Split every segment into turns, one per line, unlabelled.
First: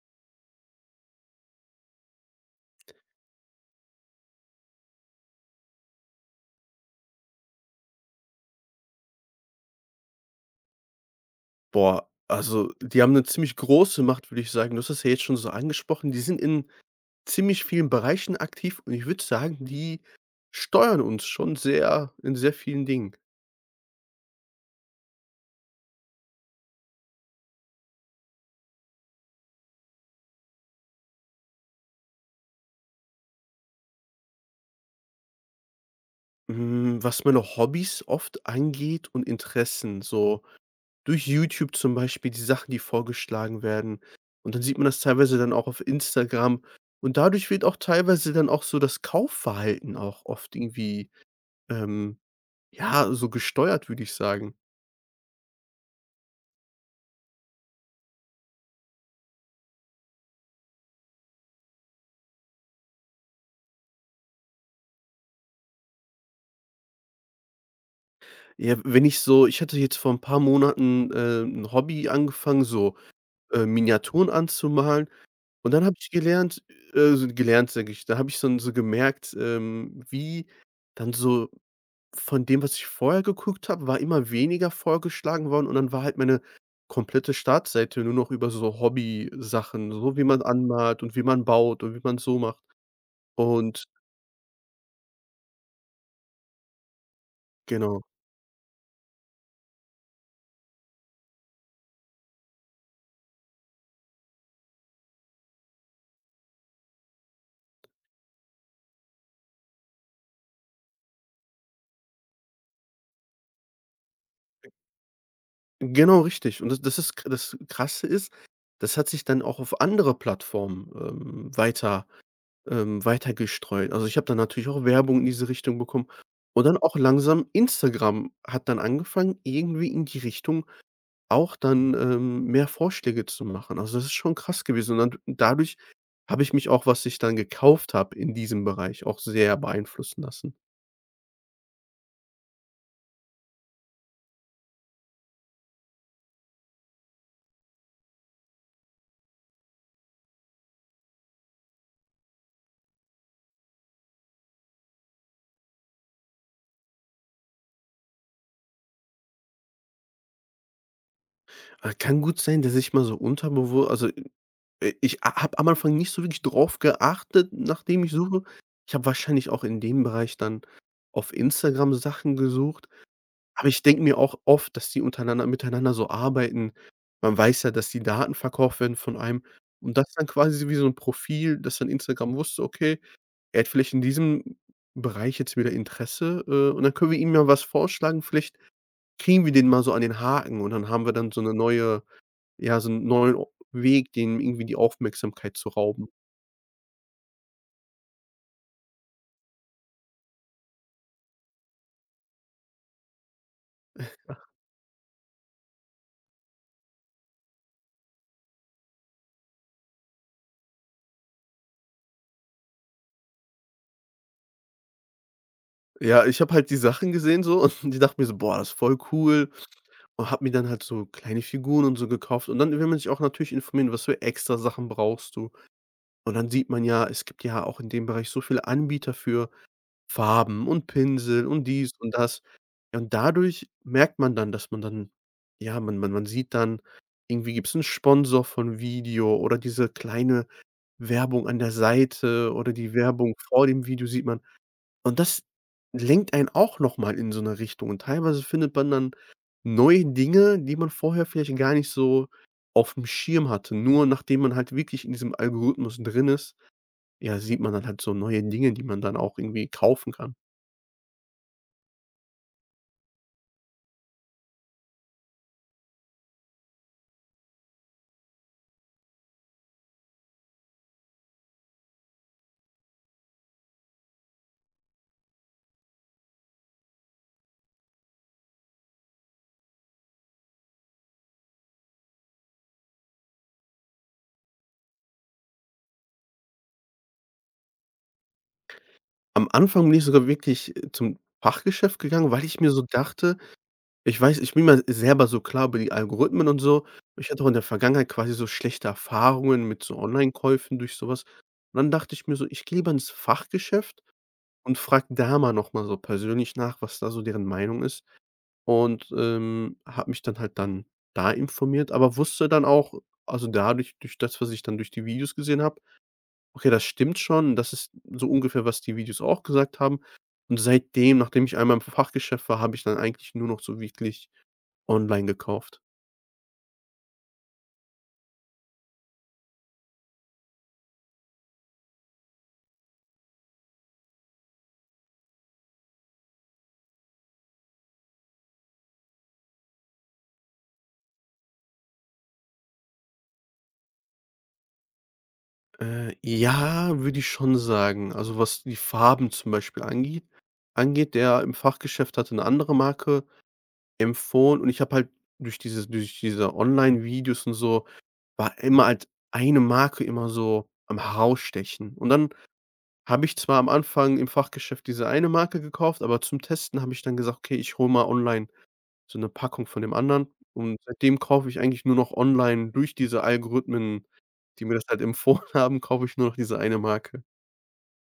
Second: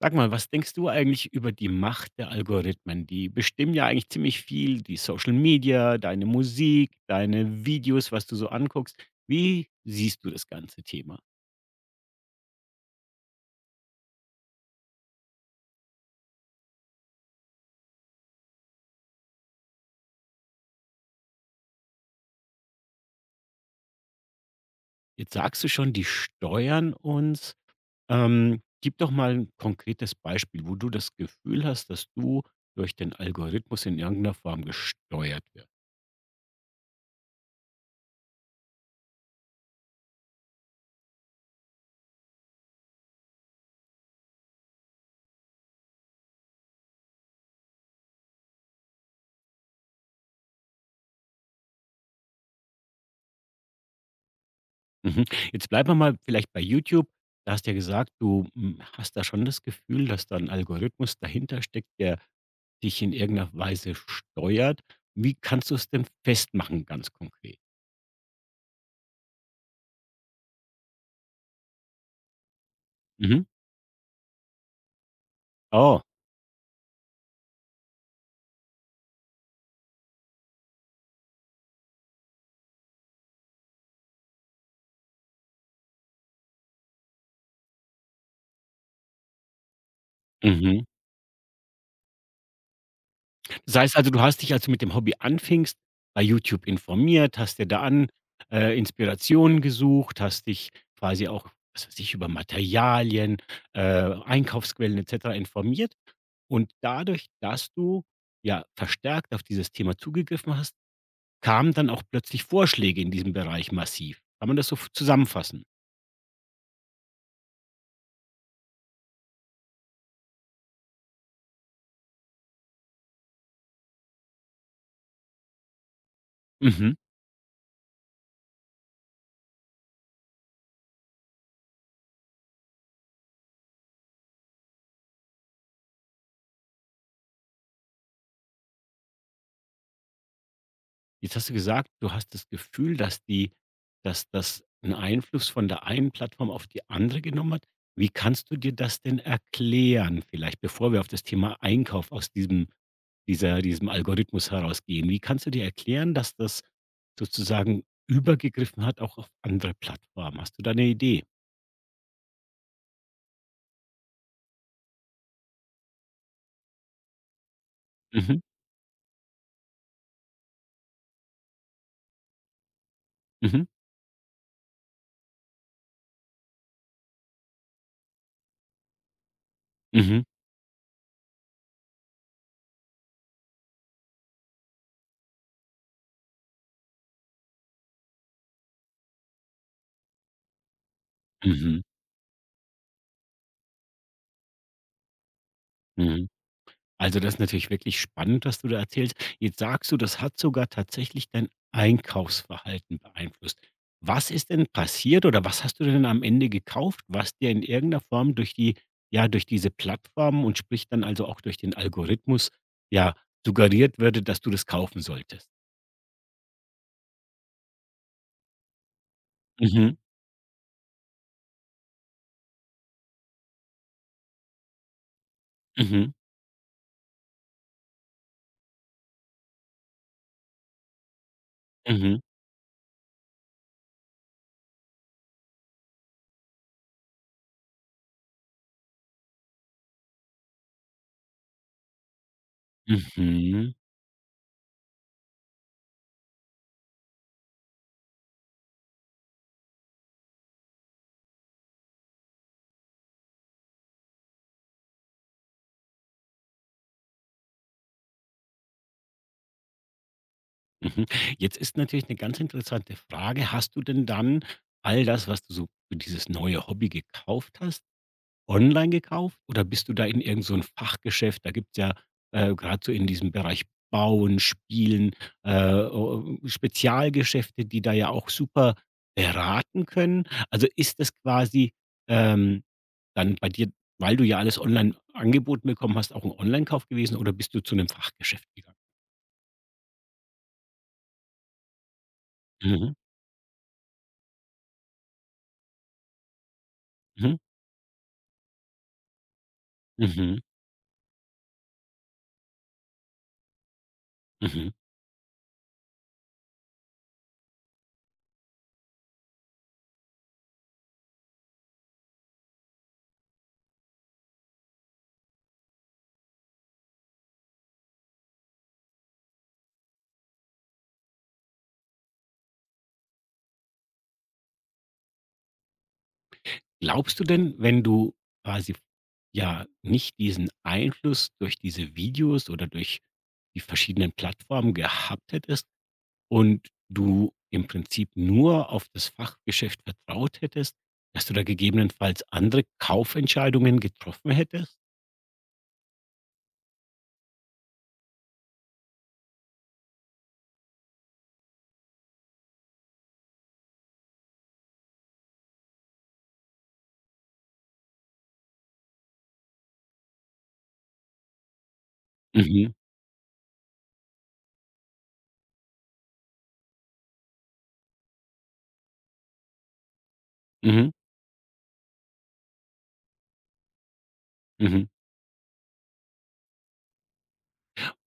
Sag mal, was denkst du eigentlich über die Macht der Algorithmen? Die bestimmen ja eigentlich ziemlich viel, die Social Media, deine Musik, deine Videos, was du so anguckst. Wie siehst du das ganze Thema?
Boah, also die haben eine ziemlich große Macht, würde ich sagen. Du hast das ja jetzt schon so angesprochen. Die sind in ziemlich vielen Bereichen aktiv und ich würde sagen, die steuern uns schon sehr in sehr vielen Dingen.
Jetzt sagst du schon, die steuern uns. Gib doch mal ein konkretes Beispiel, wo du das Gefühl hast, dass du durch den Algorithmus in irgendeiner Form gesteuert wirst.
Hm, was meine Hobbys oft angeht und Interessen, so durch YouTube zum Beispiel die Sachen, die vorgeschlagen werden. Und dann sieht man das teilweise dann auch auf Instagram. Und dadurch wird auch teilweise dann auch so das Kaufverhalten auch oft irgendwie, ähm, ja, so gesteuert, würde ich sagen.
Mhm. Jetzt bleiben wir mal vielleicht bei YouTube. Da hast du ja gesagt, du hast da schon das Gefühl, dass da ein Algorithmus dahinter steckt, der dich in irgendeiner Weise steuert. Wie kannst du es denn festmachen ganz konkret?
Ja, wenn ich hatte jetzt vor ein paar Monaten, 'n Hobby angefangen, so,
Mhm.
Miniaturen anzumalen und dann habe
Oh,
ich gelernt so gelernt, sage ich, da habe ich dann so gemerkt, wie dann so von dem, was ich vorher geguckt habe, war immer weniger vorgeschlagen worden und dann war halt meine komplette Startseite nur noch über so Hobbysachen, so wie man
mhm.
anmalt und wie man baut und wie man so macht
Das
und
heißt also, du hast dich, als du mit dem Hobby anfingst, bei YouTube informiert, hast dir da
genau.
an Inspirationen gesucht, hast dich quasi auch, was weiß ich, über Materialien, äh, Einkaufsquellen et cetera informiert. Und dadurch, dass du ja verstärkt auf dieses Thema zugegriffen hast, kamen dann auch plötzlich Vorschläge in diesem Bereich massiv. Kann man das so f zusammenfassen?
Genau, richtig. Und das ist das Krasse ist, das hat sich dann auch auf andere Plattformen, weiter gestreut. Also, ich habe dann natürlich auch Werbung in diese Richtung bekommen und dann
Mhm.
auch langsam Instagram hat dann angefangen, irgendwie in die Richtung auch dann, mehr Vorschläge zu machen. Also, das ist schon krass gewesen. Und dann dadurch habe ich mich auch, was ich dann gekauft habe in diesem Bereich, auch sehr beeinflussen lassen.
Jetzt hast du gesagt, du hast das Gefühl, dass das einen Einfluss von der einen Plattform auf die andere genommen hat. Wie kannst du dir das denn erklären? Vielleicht, bevor wir auf das Thema Einkauf aus diesem Algorithmus herausgehen. Wie kannst du dir erklären, dass das sozusagen übergegriffen hat, auch auf andere Plattformen? Hast du da eine Idee?
Kann gut sein, dass ich mal so unterbewusst also ich ha habe am Anfang nicht so wirklich drauf geachtet, nachdem ich
Mhm,
suche. Ich habe wahrscheinlich auch in dem Bereich dann auf Instagram Sachen gesucht,
mhm,
aber ich denke mir auch oft, dass die untereinander miteinander so arbeiten. Man weiß ja, dass die Daten verkauft werden von einem und das
mhm,
dann quasi so wie so 'n Profil, dass dann Instagram wusste: „Okay, er hat vielleicht in diesem Bereich jetzt wieder Interesse, und dann können wir ihm ja was vorschlagen. Vielleicht kriegen wir den mal so an den Haken und dann haben wir dann so 'ne
mhm,
neue ja, so 'n neuen Weg, denen irgendwie die Aufmerksamkeit zu rauben.“
mhm. Also, das ist natürlich wirklich spannend, was du da erzählst. Jetzt sagst du, das hat sogar tatsächlich dein Einkaufsverhalten beeinflusst. Was ist denn passiert oder was hast du denn am Ende gekauft, was dir in irgendeiner Form durch die ja, durch diese Plattformen und sprich dann also auch durch den Algorithmus, ja, suggeriert würde, dass du das kaufen solltest?
Ja, ich habe halt die Sachen gesehen so und die dachte mir so: „Boah, das ist voll cool.“
Mhm.
Und habe mir dann halt so kleine Figuren und so gekauft. Und dann will man sich auch natürlich informieren, was für extra Sachen brauchst du?
Mhm.
Und dann sieht man ja, es gibt ja auch in dem Bereich so viele Anbieter für Farben und Pinsel und dies und
Mhm.
das. Ja, und dadurch merkt man dann, dass man dann ja, man sieht dann, irgendwie gibt's 'n Sponsor von Video oder diese kleine Werbung an der Seite oder die Werbung vor
Mhm.
dem Video sieht man. Und das lenkt einen auch noch mal in so eine Richtung und teilweise findet man dann neue Dinge, die man vorher vielleicht gar nicht so auf dem Schirm hatte. Nur nachdem man halt wirklich in diesem Algorithmus drin ist, ja, sieht man dann halt so neue Dinge, die man dann auch irgendwie kaufen kann.
Mhm. Jetzt ist natürlich eine ganz interessante Frage. Hast du denn dann all das, was du so für dieses neue Hobby gekauft hast, online gekauft oder bist du da in irgend so ein Fachgeschäft? Da gibt's ja, grad so in diesem Bereich Bauen, Spielen, äh, o Spezialgeschäfte, die da ja auch super beraten können. Also, ist das quasi, ähm, dann bei dir, weil du ja alles online angeboten bekommen hast, auch ein Online-Kauf gewesen oder bist du zu einem Fachgeschäft gegangen?
Am Anfang bin ich sogar wirklich, zum Fachgeschäft gegangen, weil ich mir so
Mhm.
dachte, ich weiß, ich bin mir selber so klar über die Algorithmen und so. Ich
Mhm.
hatte auch in der Vergangenheit quasi so schlechte Erfahrungen mit so
Mhm.
Online-Käufen durch sowas. Und dann dachte ich mir so: „Ich gehe lieber ins Fachgeschäft.“
Mhm.
Und frag da mal noch mal so persönlich nach, was da so deren Meinung ist und, habe mich dann halt dann da informiert, aber wusste dann auch, also dadurch durch das, was ich dann durch die Videos gesehen habe: „Okay, das stimmt schon, das ist so ungefähr, was die Videos auch gesagt haben.“ Und seitdem, nachdem ich einmal im Fachgeschäft war, habe ich dann eigentlich nur noch so wirklich online gekauft.
Glaubst du denn, wenn du quasi ja nicht diesen Einfluss durch diese Videos oder durch die verschiedenen Plattformen gehabt hättest und du im Prinzip nur auf das Fachgeschäft vertraut hättest, dass du da gegebenenfalls andere Kaufentscheidungen getroffen hättest?
Ja, würde ich schon sagen. Also, was die Farben zum Beispiel angeht, der im Fachgeschäft hatte eine andere Marke empfohlen und ich habe halt durch diese Online-Videos und so war immer halt eine Marke immer so am herausstechen. Und dann
Mhm.
habe ich zwar am Anfang im Fachgeschäft diese eine Marke gekauft, aber zum Testen habe ich dann gesagt: „Okay, ich hole mal online so eine Packung von dem anderen.“ Und
Mhm.
seitdem kaufe ich eigentlich nur noch online durch diese Algorithmen, die mir das
Mhm.
halt empfohlen haben, kaufe ich nur noch diese eine Marke.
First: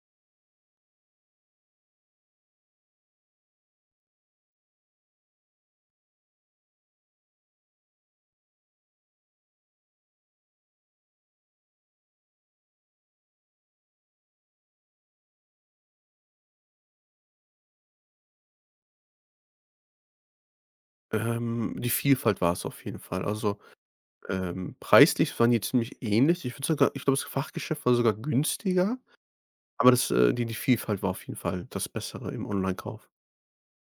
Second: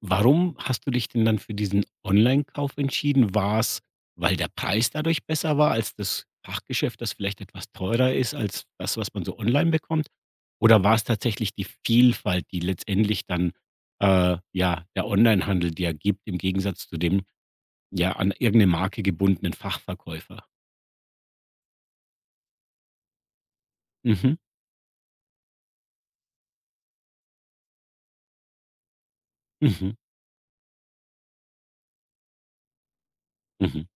Warum hast du dich denn dann für diesen Online-Kauf entschieden? War es, weil der Preis dadurch besser war als das Fachgeschäft, das vielleicht etwas teurer ist als das, was man so online bekommt? Oder war es tatsächlich die Vielfalt, die letztendlich dann, ja, der Online-Handel dir gibt im Gegensatz zu dem, ja, an irgendeine Marke gebundenen Fachverkäufer?
Die Vielfalt war es auf jeden Fall. Also,
Mhm,
preislich waren die ziemlich ähnlich. Ich würde sogar, ich glaube, das Fachgeschäft war sogar günstiger. Aber
mhm,
das die Vielfalt war auf jeden Fall das Bessere im Online-Kauf.
mhm.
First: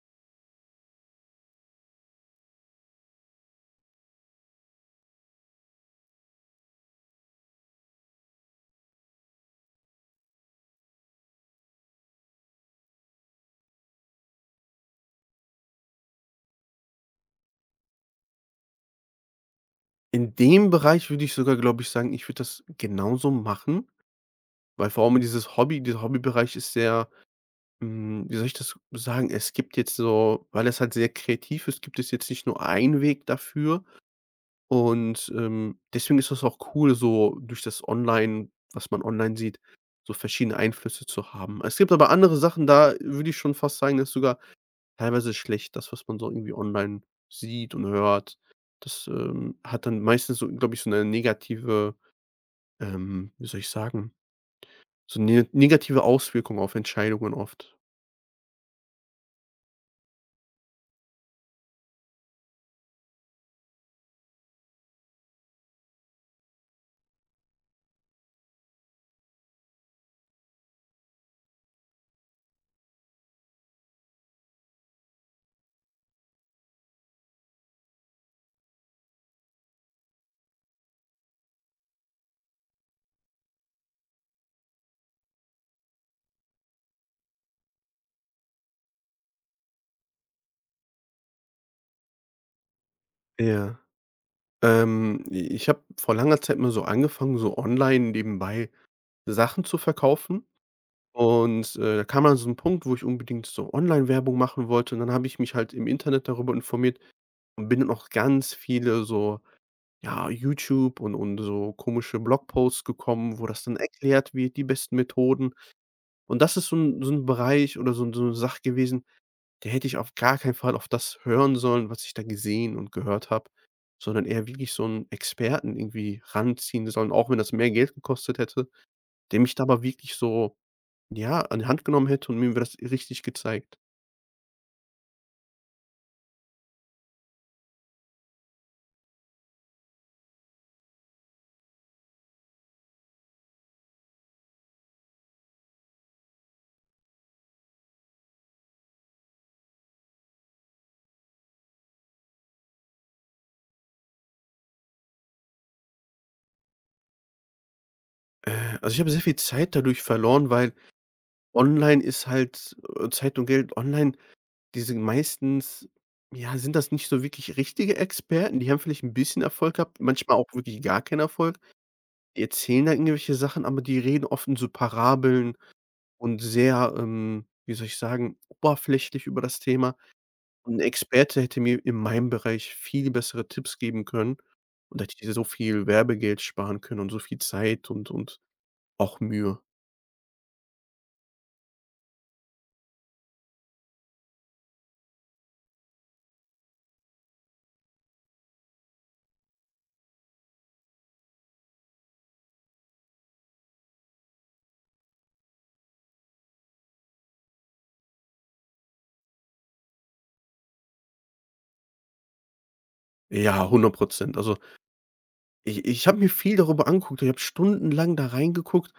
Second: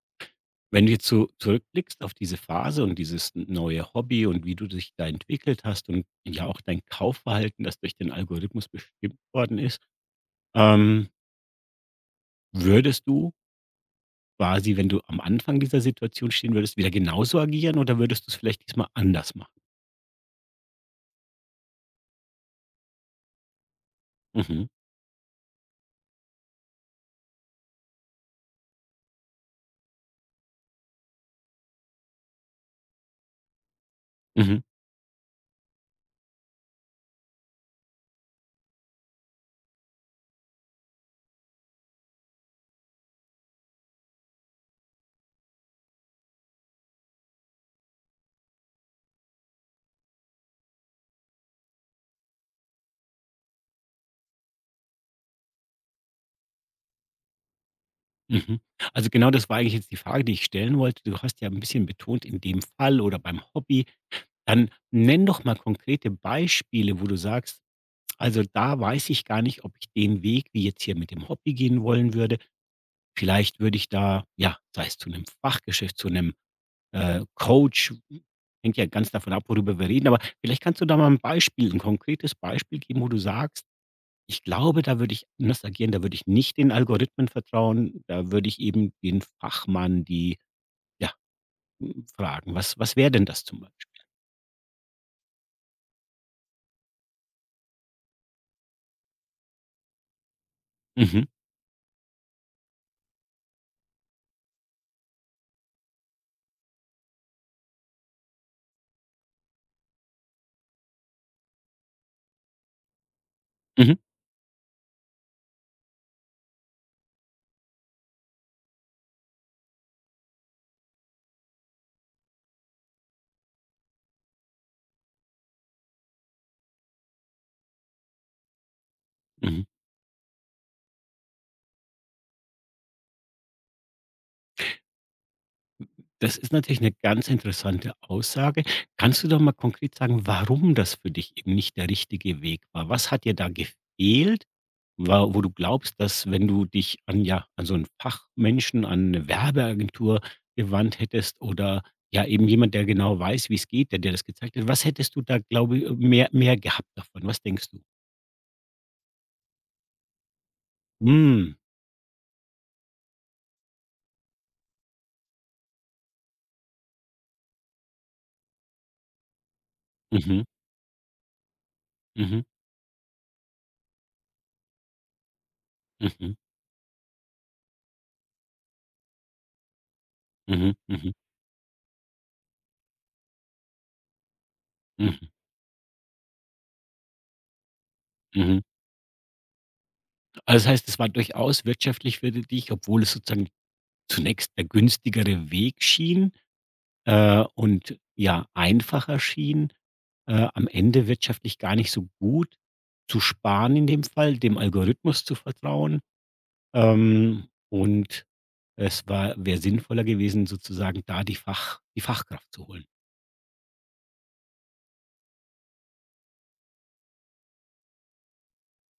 Wenn du jetzt so zurückblickst auf diese Phase und dieses neue Hobby und wie du dich da entwickelt hast und ja auch dein Kaufverhalten, das durch den Algorithmus bestimmt worden ist, ähm, würdest du quasi, wenn du am Anfang dieser Situation stehen würdest, wieder genauso agieren oder würdest du's vielleicht diesmal anders machen?
In dem Bereich würde ich sogar, glaube ich, sagen, ich würde das genauso machen,
Mhm,
weil vor allem dieses Hobby dieser Hobbybereich ist sehr hm, wie soll ich das sagen? Es gibt jetzt so, weil es halt sehr kreativ ist, gibt es jetzt nicht nur einen Weg dafür
mhm,
und, deswegen ist das auch cool, so durch das Online, was man online sieht, so verschiedene Einflüsse zu haben. Es gibt aber andere Sachen, da würde ich schon fast sagen, dass sogar teilweise schlecht, das, was man so irgendwie online sieht und hört. Das, hat dann meistens so, glaube ich, so eine negative, wie soll ich sagen, so eine negative Auswirkung auf Entscheidungen oft.
mhm. Also, genau das war eigentlich jetzt die Frage, die ich stellen wollte. Du hast ja ein bisschen betont, in dem Fall oder beim Hobby. Dann nenn doch mal konkrete Beispiele, wo du sagst: Also da weiß ich gar nicht, ob ich den Weg wie jetzt hier mit dem Hobby gehen wollen würde. Vielleicht würde ich da, ja, sei es zu einem Fachgeschäft, zu einem Coach, hängt ja ganz davon ab, worüber wir reden, aber vielleicht kannst du da mal ein konkretes Beispiel geben, wo du sagst: „Ich glaube, da würde ich anders agieren, da würde ich nicht den Algorithmen vertrauen, da würde ich eben den Fachmann, die ja, hm, fragen.“ Was wäre denn das zum
Ja.
Beispiel?
Ähm, ich habe vor langer Zeit mal so angefangen, so online nebenbei Sachen zu verkaufen.
Mhm.
Und, da kam dann so ein Punkt, wo ich unbedingt so Online-Werbung machen wollte. Und dann habe ich mich halt im Internet darüber informiert und bin dann auf ganz viele so, ja, YouTube und so komische Blogposts gekommen, wo das dann
Mhm.
erklärt wird, die besten Methoden. Und das ist so ein so 'n Bereich oder so 'n so 'ne Sache gewesen, der hätte ich auf gar keinen Fall auf das hören sollen, was ich da gesehen und gehört habe, sondern eher wirklich so einen Experten irgendwie ranziehen sollen, auch wenn das mehr Geld gekostet hätte, der mich da
Mhm.
aber wirklich so, ja, an die Hand genommen hätte und mir das richtig gezeigt.
Das ist natürlich eine ganz interessante Aussage. Kannst du doch mal konkret sagen, warum das für dich eben nicht der richtige Weg war? Was hat dir da gefehlt, wa wo du glaubst, dass wenn du dich an ja, an so 'n Fachmenschen, an eine Werbeagentur gewandt hättest oder ja eben jemand, der genau weiß, wie es geht, der dir das gezeigt hat. Was hättest du da, glaube i mehr gehabt davon? Was denkst du?
Also, ich habe sehr viel Zeit dadurch verloren, weil
Hm.
online ist halt Zeit und Geld online. Die sind meistens, ja, sind das nicht so wirklich richtige Experten, die haben vielleicht ein bisschen Erfolg gehabt, manchmal
Mhm.
auch wirklich gar keinen Erfolg. Die
Mhm.
erzählen da irgendwelche Sachen, aber die reden oft in so Parabeln
Mhm.
und sehr, wie soll ich sagen, oberflächlich über das Thema.
Mhm.
'N
Mhm.
Experte hätte mir in meinem Bereich viel bessere Tipps geben können und da hätte
Mhm.
ich so viel Werbegeld sparen können und so viel Zeit und
Mhm.
auch Mühe.
Also, das heißt, es war durchaus wirtschaftlich für dich, obwohl es sozusagen zunächst der günstigere Weg schien, und ja, einfacher schien, am Ende wirtschaftlich gar nicht so gut zu sparen in dem Fall, dem Algorithmus zu vertrauen. Und es war wäre sinnvoller gewesen, sozusagen da die Fachkraft zu holen.
Ja, 100%. Also, ich habe mir viel darüber angeguckt. Ich habe stundenlang da reingeguckt.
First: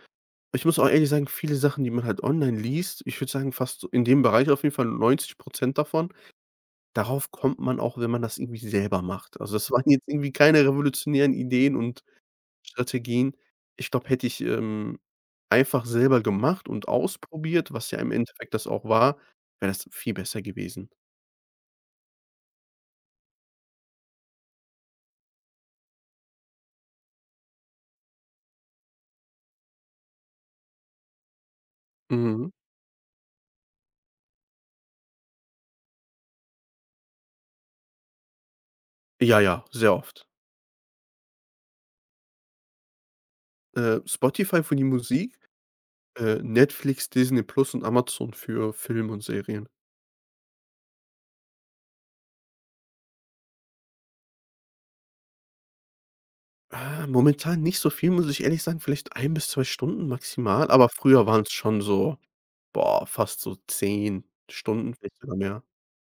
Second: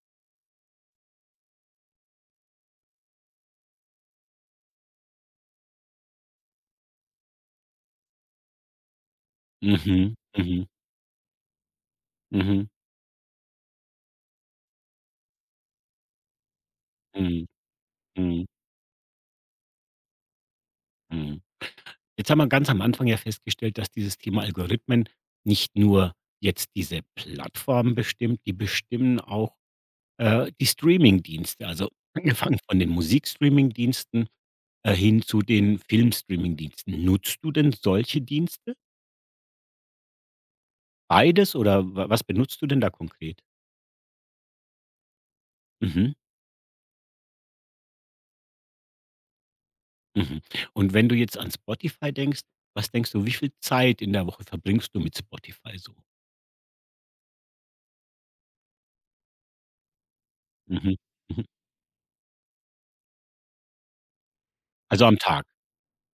Ich muss auch ehrlich sagen, viele Sachen, die man halt online liest, ich würde sagen, fast so in dem Bereich auf jeden Fall 90% davon, darauf kommt man auch, wenn man das irgendwie selber macht. Also, das waren jetzt
Mhm,
irgendwie keine
mhm,
revolutionären Ideen und
mhm,
Strategien. Ich glaube, hätte ich, einfach selber gemacht und
mhm,
ausprobiert, was ja im
mhm,
Endeffekt das auch war, wäre das viel besser gewesen.
mhm. Jetzt haben wir ganz am Anfang ja festgestellt, dass dieses Thema Algorithmen nicht nur jetzt diese Plattformen bestimmt, die bestimmen auch die Streamingdienste, also
Mhm.
angefangen von den Musikstreamingdiensten, hin zu den Filmstreamingdiensten. Nutzt du denn solche Dienste?
Ja, ja, sehr oft.
Beides oder wa was benutzt du denn da konkret?
Spotify für die Musik,
Mhm,
Netflix, Disney Plus und Amazon für Film und Serien.
mhm. Und wenn du jetzt an Spotify denkst, was denkst du, wie viel Zeit in der Woche verbringst du mit Spotify so?
Momentan nicht so viel, muss ich ehrlich sagen, vielleicht 1 bis 2 Stunden maximal, aber
Mhm,
früher waren
mhm.
es schon so, boah, fast so 10 Stunden,
Also am
vielleicht sogar
Tag?
mehr.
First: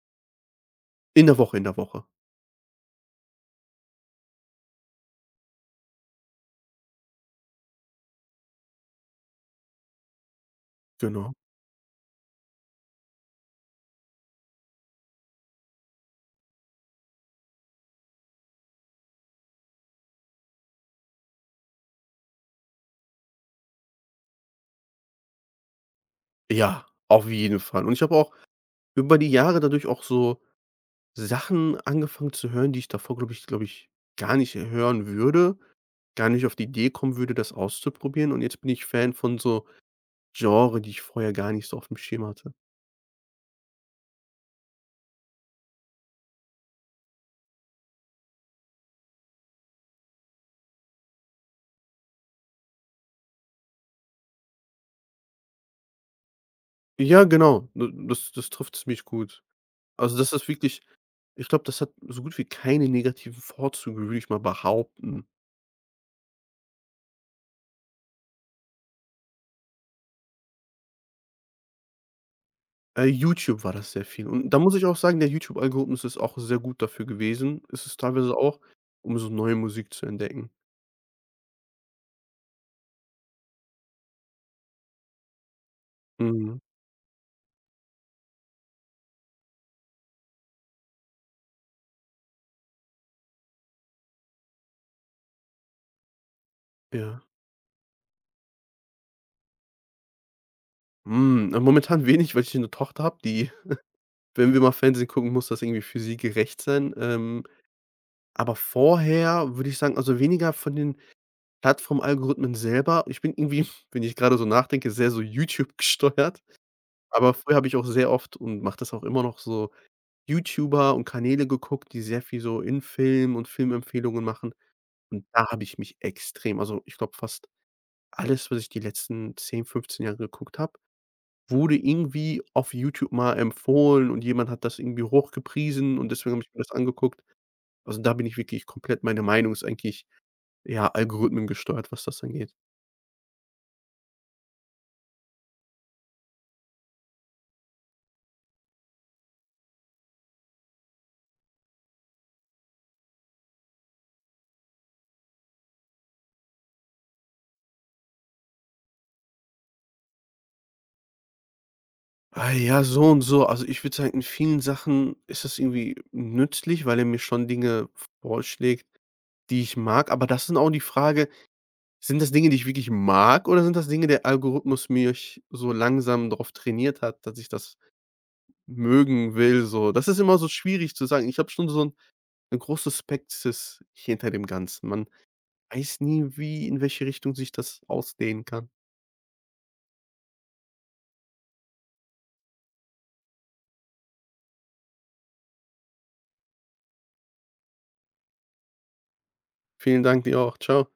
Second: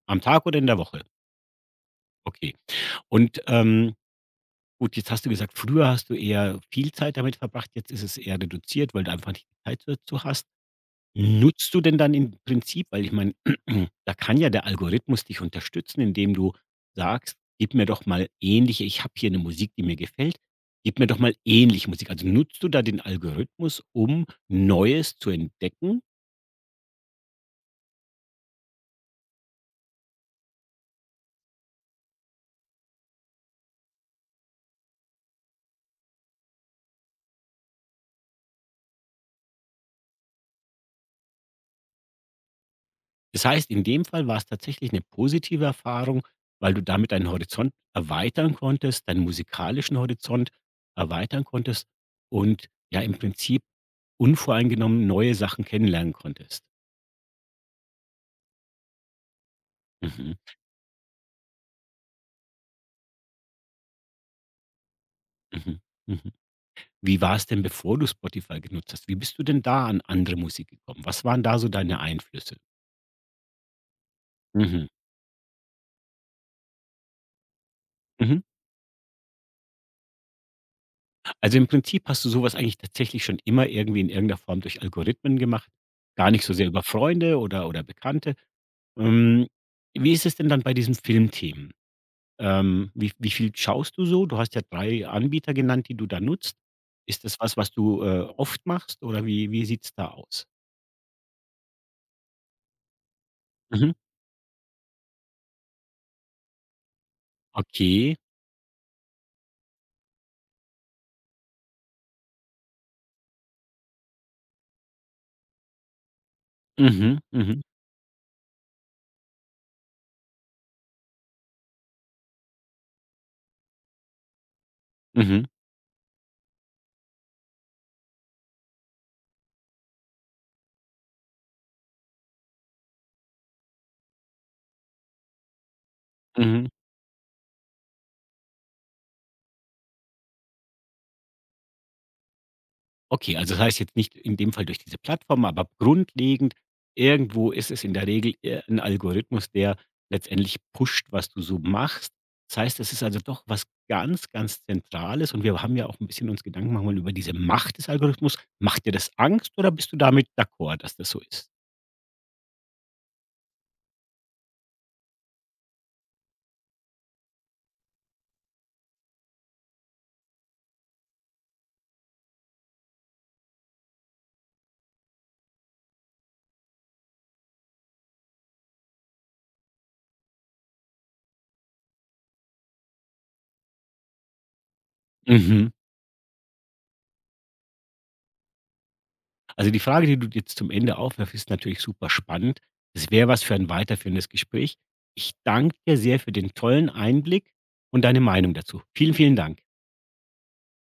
Am Tag oder in der Woche?
In der Woche,
Okay. Und, gut, jetzt hast du gesagt, früher hast du eher viel Zeit damit verbracht, jetzt ist es eher reduziert, weil du einfach nicht die Zeit dazu hast.
genau.
Nutzt du denn dann im Prinzip, weil ich meine, da kann ja der Algorithmus dich unterstützen, indem du sagst: „Gib mir doch mal ähnliche, ich habe hier eine Musik, die mir gefällt. Gib mir doch mal ähnliche Musik.“ Also, nutzt du da den Algorithmus, um Neues zu entdecken?
Ja, auf jeden Fall. Und ich habe auch über die Jahre dadurch auch so Sachen angefangen zu hören, die ich davor, glaube ich, gar nicht hören würde, gar nicht auf die Idee kommen würde, das auszuprobieren. Und jetzt bin ich Fan von so Genre, die ich vorher gar nicht so auf dem Schirm hatte.
Das heißt, in dem Fall war es tatsächlich eine positive Erfahrung, weil du damit deinen Horizont erweitern konntest, deinen musikalischen Horizont erweitern konntest und ja im Prinzip unvoreingenommen neue Sachen kennenlernen konntest.
Ja, genau, d das das trifft ziemlich gut. Also, das
Mhm.
ist wirklich. Ich glaube, das hat so gut wie keine negativen Vorzüge, würde ich mal behaupten.
Mhm, mhm. Wie war's denn, bevor du Spotify genutzt hast? Wie bist du denn da an andere Musik gekommen? Was waren da so deine Einflüsse?
YouTube war das sehr viel. Und da muss ich
Mhm,
auch sagen, der YouTube-Algorithmus ist auch sehr gut dafür gewesen. Ist es teilweise
mhm.
auch, um so neue Musik zu entdecken.
Also, im Prinzip hast du sowas eigentlich tatsächlich schon immer irgendwie in irgendeiner Form durch Algorithmen gemacht, gar nicht so
Mhm.
sehr über Freunde oder Bekannte. Ähm, Wie ist es denn dann bei diesen Filmthemen? Wie viel schaust du so? Du hast ja 3 Anbieter genannt, die du da nutzt.
Ja.
Ist das was, was du, oft machst oder wie sieht's da aus?
Hm, na, momentan wenig, weil ich eine Tochter habe, die,
Mhm,
wenn wir mal Fernsehen gucken, muss das irgendwie für sie gerecht sein.
okay.
Aber vorher würde ich sagen, also, weniger von den Plattform-Algorithmen selber. Ich bin irgendwie, wenn ich gerade so nachdenke, sehr so YouTube gesteuert.
Mhm,
Aber früher
mhm,
habe ich auch sehr oft und mache das auch immer noch so YouTuber und Kanäle geguckt, die sehr viel so in Film und Filmempfehlungen machen. Und
mhm,
da habe ich mich extrem, also, ich glaube, fast alles, was ich die letzten 10, 15 Jahre geguckt habe, wurde irgendwie auf YouTube mal empfohlen und jemand hat das irgendwie hochgepriesen und deswegen habe ich mir
mhm.
das angeguckt. Also, da bin ich wirklich komplett, meine Meinung ist eigentlich, ja, Algorithmen gesteuert, was das angeht.
Okay, also das heißt jetzt nicht in dem Fall durch diese Plattform, aber grundlegend irgendwo ist es in der Regel eher 'n Algorithmus, der letztendlich pusht, was du so machst. Das heißt, es ist also doch was ganz, ganz Zentrales und wir haben ja auch ein bisschen uns Gedanken machen wollen über diese Macht des Algorithmus. Macht dir das Angst oder bist du damit d'accord, dass das so ist?
Ah, ja, so und so. Also, ich würde sagen, in vielen Sachen ist das irgendwie nützlich, weil er mir schon Dinge vorschlägt, die ich mag. Aber das sind auch die Frage: Sind das Dinge, die ich wirklich mag, oder sind das Dinge, der Algorithmus mich so langsam darauf trainiert hat, dass ich das mögen will so? Das ist immer so schwierig zu sagen. Ich habe schon so ein 'ne große Skepsis hinter dem Ganzen. Man
Mhm.
weiß nie, wie in welche Richtung sich das ausdehnen kann.
Also die Frage, die du jetzt zum Ende aufwerfst, ist natürlich super spannend. Das wäre was für ein weiterführendes Gespräch. Ich danke dir sehr für den tollen Einblick und deine Meinung dazu. Vielen, vielen Dank.
Vielen Dank dir auch. Ciao.